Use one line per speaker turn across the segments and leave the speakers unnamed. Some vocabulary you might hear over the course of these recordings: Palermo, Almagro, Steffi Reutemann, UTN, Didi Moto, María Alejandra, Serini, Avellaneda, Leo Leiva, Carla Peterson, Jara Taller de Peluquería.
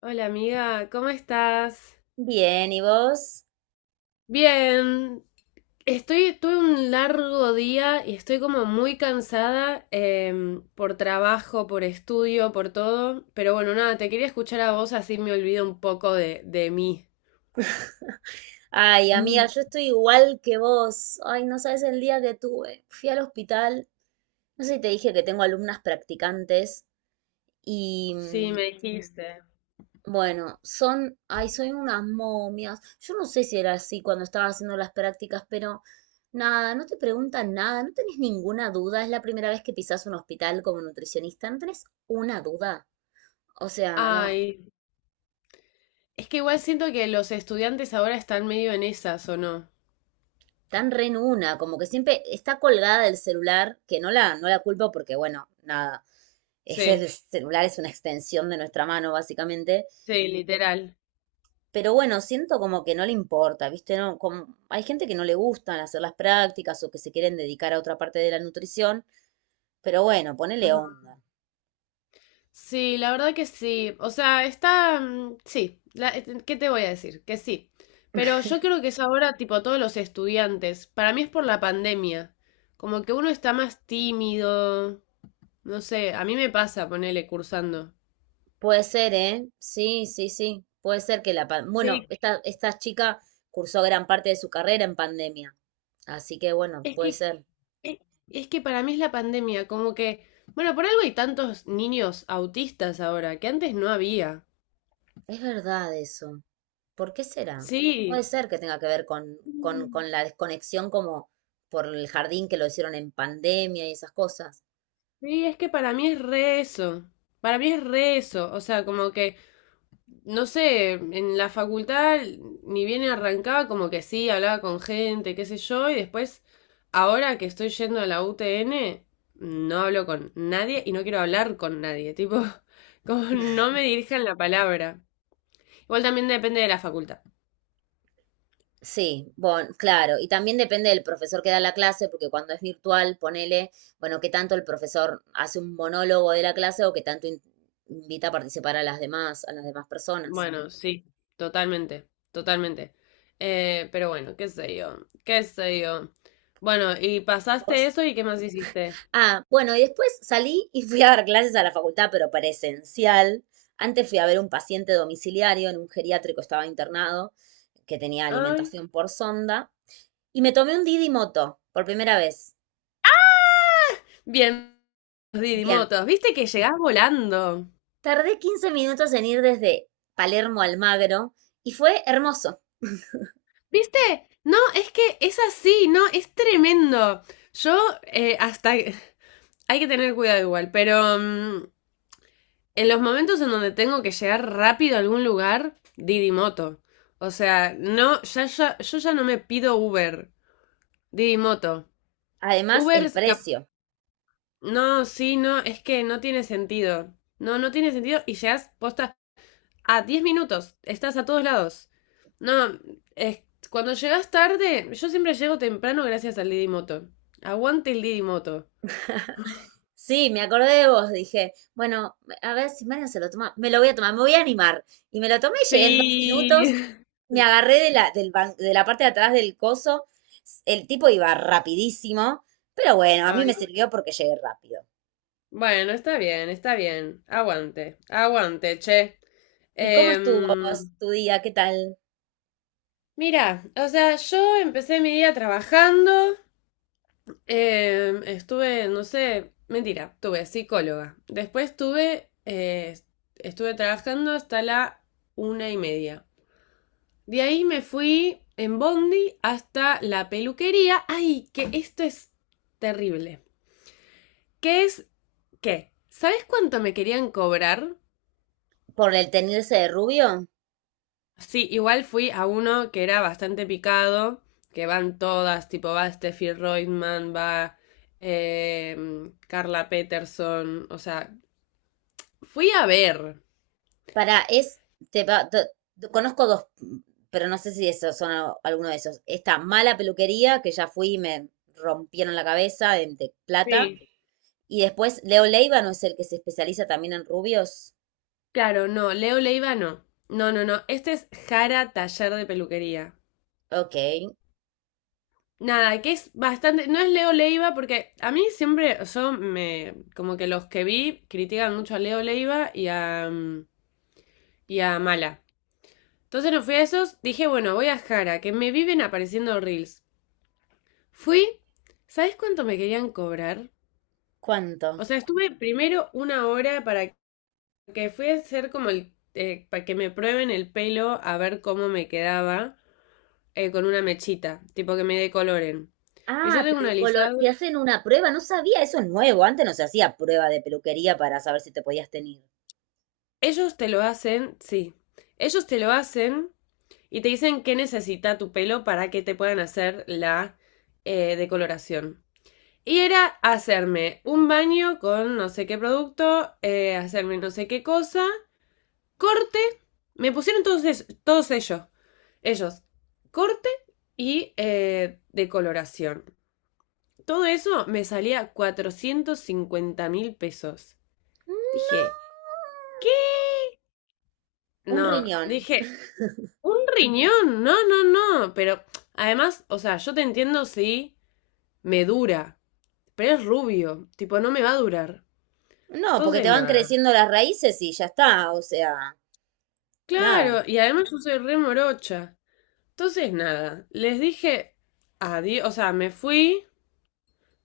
Hola amiga, ¿cómo estás?
Bien, ¿y vos?
Bien, estoy, tuve un largo día y estoy como muy cansada por trabajo, por estudio, por todo. Pero bueno, nada, te quería escuchar a vos así me olvido un poco de mí.
Ay, amiga,
Mm.
yo estoy igual que vos. Ay, no sabes el día que tuve. Fui al hospital. No sé si te dije que tengo alumnas practicantes. Y
Sí, me dijiste.
bueno, son, ay, son unas momias. Yo no sé si era así cuando estaba haciendo las prácticas, pero nada, no te preguntan nada, no tenés ninguna duda. Es la primera vez que pisás un hospital como nutricionista, no tenés una duda. O sea, no,
Ay, es que igual siento que los estudiantes ahora están medio en esas, ¿o no?
tan re en una, como que siempre está colgada del celular, que no la culpo porque, bueno, nada, ese el
Sí,
celular es una extensión de nuestra mano, básicamente.
sí, literal.
Pero bueno, siento como que no le importa, ¿viste? No, como, hay gente que no le gustan hacer las prácticas o que se quieren dedicar a otra parte de la nutrición, pero bueno, ponele onda.
Sí, la verdad que sí. O sea, está, sí, ¿qué te voy a decir? Que sí. Pero yo creo que es ahora tipo todos los estudiantes. Para mí es por la pandemia. Como que uno está más tímido. No sé, a mí me pasa ponerle cursando.
Puede ser, ¿eh? Sí, sí, sí. Puede ser que la... Bueno,
Sí,
esta chica cursó gran parte de su carrera en pandemia. Así que bueno,
es
puede
que,
ser.
es, es que para mí es la pandemia. Como que... Bueno, por algo hay tantos niños autistas ahora, que antes no había.
Es verdad eso. ¿Por qué será?
Sí.
Puede ser que tenga que ver con, con,
Mm,
con la desconexión como por el jardín que lo hicieron en pandemia y esas cosas.
sí, es que para mí es re eso. Para mí es re eso. O sea, como que... No sé, en la facultad ni bien arrancaba como que sí, hablaba con gente, qué sé yo, y después, ahora que estoy yendo a la UTN, no hablo con nadie y no quiero hablar con nadie, tipo, como no me dirijan la palabra. Igual también depende de la facultad.
Sí, bueno, claro, y también depende del profesor que da la clase, porque cuando es virtual, ponele, bueno, qué tanto el profesor hace un monólogo de la clase o qué tanto invita a participar a las demás personas.
Bueno, sí, totalmente, totalmente. Pero bueno, qué sé yo, qué sé yo. Bueno, y pasaste
¿Vos
eso y ¿qué más hiciste?
Ah, bueno, y después salí y fui a dar clases a la facultad, pero presencial. Antes fui a ver un paciente domiciliario en un geriátrico, estaba internado, que tenía
Ay,
alimentación por sonda, y me tomé un Didi Moto por primera vez.
bien, Didi
Bien,
Motos, viste que llegás volando.
tardé 15 minutos en ir desde Palermo a Almagro y fue hermoso.
¿Viste? No, es que es así, no, es tremendo. Yo hasta... Hay que tener cuidado igual, pero en los momentos en donde tengo que llegar rápido a algún lugar, Didi Moto. O sea, no, yo ya no me pido Uber, Didi Moto.
Además,
Uber,
el
es cap-
precio.
no, sí, no, es que no tiene sentido. No, no tiene sentido y llegas posta. A 10 minutos, estás a todos lados. No, es, cuando llegas tarde, yo siempre llego temprano gracias al Didi Moto. Aguante el Didi Moto.
Sí, me acordé de vos, dije, bueno, a ver si Marian se lo toma, me lo voy a tomar, me voy a animar. Y me lo tomé y llegué en dos
Sí.
minutos me agarré de la, de la parte de atrás del coso. El tipo iba rapidísimo, pero bueno, a mí
Ay,
me sirvió porque llegué rápido.
bueno, está bien, está bien. Aguante, aguante, che.
¿Y cómo estuvo
Em,
vos, tu día? ¿Qué tal?
mira, o sea, yo empecé mi día trabajando. Estuve, no sé, mentira, tuve psicóloga. Después tuve, estuve trabajando hasta la 1:30. De ahí me fui en Bondi hasta la peluquería. Ay, que esto es terrible. ¿Qué es qué? ¿Sabes cuánto me querían cobrar?
¿Por el tenerse de rubio?
Sí, igual fui a uno que era bastante picado, que van todas, tipo va Steffi Reutemann, va eh, Carla Peterson, o sea, fui a ver.
Para, es, te, va- te- te- conozco dos, pero no sé si esos son alguno de esos. Esta mala peluquería, que ya fui y me rompieron la cabeza de plata.
Sí.
Y después, Leo Leiva, ¿no es el que se especializa también en rubios?
Claro, no, Leo Leiva no. No, no, no, este es Jara Taller de Peluquería.
Ok,
Nada, que es bastante. No es Leo Leiva, porque a mí siempre. Yo me. Como que los que vi critican mucho a Leo Leiva y a. Y a Mala. Entonces no fui a esos. Dije, bueno, voy a Jara, que me viven apareciendo reels. Fui. ¿Sabes cuánto me querían cobrar?
¿cuánto?
O sea, estuve primero una hora para que fui a hacer como el. Para que me prueben el pelo a ver cómo me quedaba con una mechita. Tipo que me decoloren. Y yo
Ah,
tengo un alisado.
te hacen una prueba, no sabía, eso es nuevo, antes no se hacía prueba de peluquería para saber si te podías tener.
Ellos te lo hacen, sí. Ellos te lo hacen y te dicen qué necesita tu pelo para que te puedan hacer la decoloración. Y era hacerme un baño con no sé qué producto, hacerme no sé qué cosa, corte. Me pusieron todos ellos. Ellos, corte y decoloración. Todo eso me salía 450.000 pesos.
No.
Dije, ¿qué?
Un
No,
riñón.
dije, un riñón, no, no, no. Pero además, o sea, yo te entiendo si me dura, pero es rubio, tipo, no me va a durar.
No, porque te
Entonces,
van
nada.
creciendo las raíces y ya está, o sea, nada.
Claro, y además yo soy re morocha. Entonces, nada. Les dije adiós, o sea, me fui.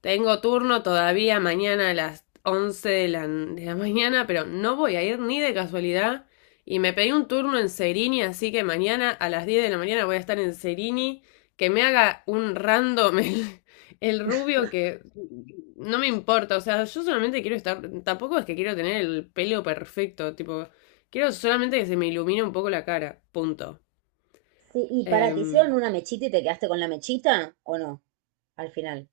Tengo turno todavía mañana a las 11 de la mañana, pero no voy a ir ni de casualidad. Y me pedí un turno en Serini, así que mañana a las 10 de la mañana voy a estar en Serini. Que me haga un random el rubio que no me importa. O sea, yo solamente quiero estar. Tampoco es que quiero tener el pelo perfecto. Tipo, quiero solamente que se me ilumine un poco la cara. Punto.
Sí, y para, ¿te hicieron
Em,
una mechita y te quedaste con la mechita o no? Al final.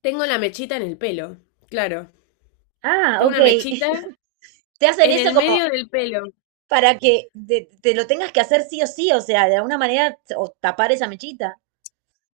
tengo la mechita en el pelo. Claro.
Ah,
Tengo
ok.
una mechita
Te hacen
en
eso
el
como
medio del pelo.
para que te lo tengas que hacer sí o sí, o sea, de alguna manera o tapar esa mechita.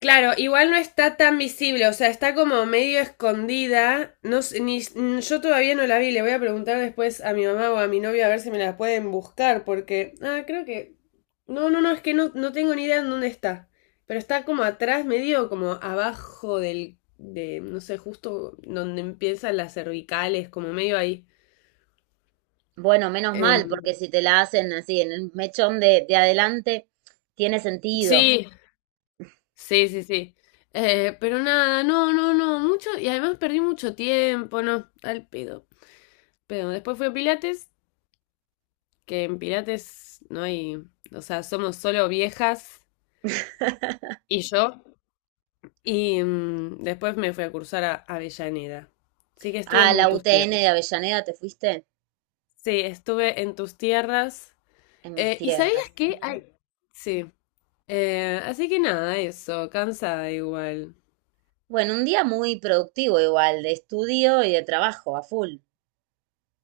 Claro, igual no está tan visible, o sea, está como medio escondida. No, sé, ni, n- yo todavía no la vi, le voy a preguntar después a mi mamá o a mi novio a ver si me la pueden buscar, porque. Ah, creo que. No, no, no, es que no, no tengo ni idea en dónde está. Pero está como atrás, medio como abajo del. De, no sé, justo donde empiezan las cervicales, como medio ahí.
Bueno, menos mal,
Em,
porque si te la hacen así en el mechón de adelante, tiene sentido.
sí, sí, sí, sí. Pero nada, no, no, no, mucho, y además perdí mucho tiempo, no, al pedo. Pero después fue Pilates, que en Pilates no hay, o sea, somos solo viejas y yo. Y después me fui a cursar a Avellaneda. Así que estuve
Ah, la
en tus
UTN
tierras.
de Avellaneda, ¿te fuiste?
Sí, estuve en tus tierras.
En mis
¿Y
tierras.
sabías que
Ujú.
hay? Sí. Así que nada, eso, cansada igual.
Bueno, un día muy productivo igual, de estudio y de trabajo, a full.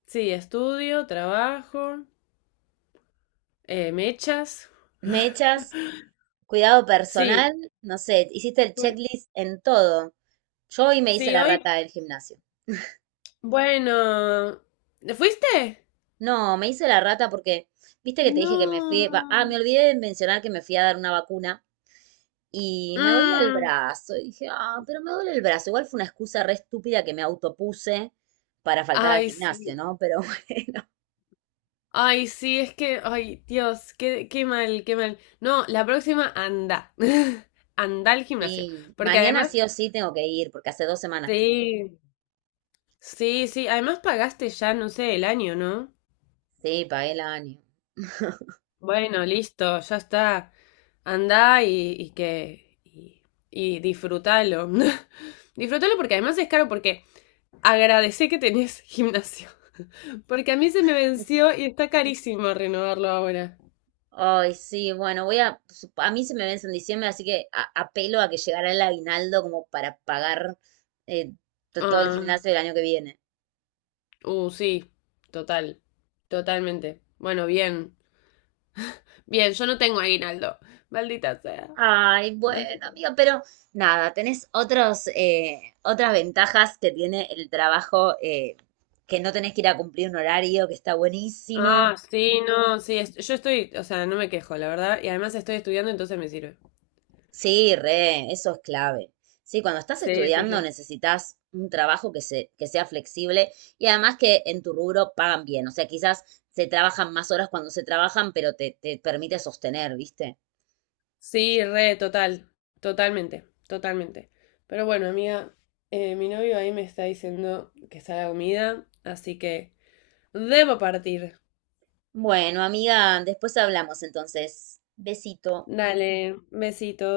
Sí, estudio, trabajo, mechas.
Mechas, cuidado
Sí,
personal, no sé, hiciste el
fui-
checklist en todo. Yo hoy me hice
sí,
la
hoy.
rata del gimnasio.
Bueno, ¿fuiste?
No, me hice la rata porque, viste que te dije que me fui, me
No.
olvidé de mencionar que me fui a dar una vacuna. Y me dolía el
Mm,
brazo. Y dije, ah, pero me duele el brazo. Igual fue una excusa re estúpida que me autopuse para faltar al
ay,
gimnasio,
sí.
¿no? Pero bueno,
Ay, sí, es que, ay, Dios, qué, qué mal, qué mal. No, la próxima anda. Anda al gimnasio.
sí.
Porque
Mañana
además,
sí o sí tengo que ir, porque hace 2 semanas que no voy.
sí, sí, sí. Además pagaste ya, no sé, el año, ¿no?
Sí, pagué el año.
Bueno, listo, ya está. Anda y que. Y disfrútalo. Disfrútalo porque además es caro, porque agradecé que tenés gimnasio. Porque a mí se me venció y está carísimo renovarlo ahora.
Ay, sí, bueno, a mí se me vence en diciembre, así que apelo a que llegará el aguinaldo como para pagar eh, todo el
Ah.
gimnasio del año que viene.
Sí, total, totalmente. Bueno, bien, bien, yo no tengo aguinaldo, maldita sea.
Ay, bueno,
Maldita.
amiga, pero nada, tenés otros, otras ventajas que tiene el trabajo, que no tenés que ir a cumplir un horario, que está buenísimo.
Ah, sí, no, sí, es- yo estoy, o sea, no me quejo, la verdad, y además estoy estudiando, entonces me sirve.
Sí, re, eso es clave. Sí, cuando estás
Sí, sí,
estudiando
sí.
necesitas un trabajo que que sea flexible y además que en tu rubro pagan bien. O sea, quizás se trabajan más horas cuando se trabajan, pero te permite sostener, ¿viste?
Sí, re, total, totalmente, totalmente. Pero bueno, amiga, mi novio ahí me está diciendo que está la comida, así que debo partir.
Bueno, amiga, después hablamos entonces. Besito.
Dale, besito.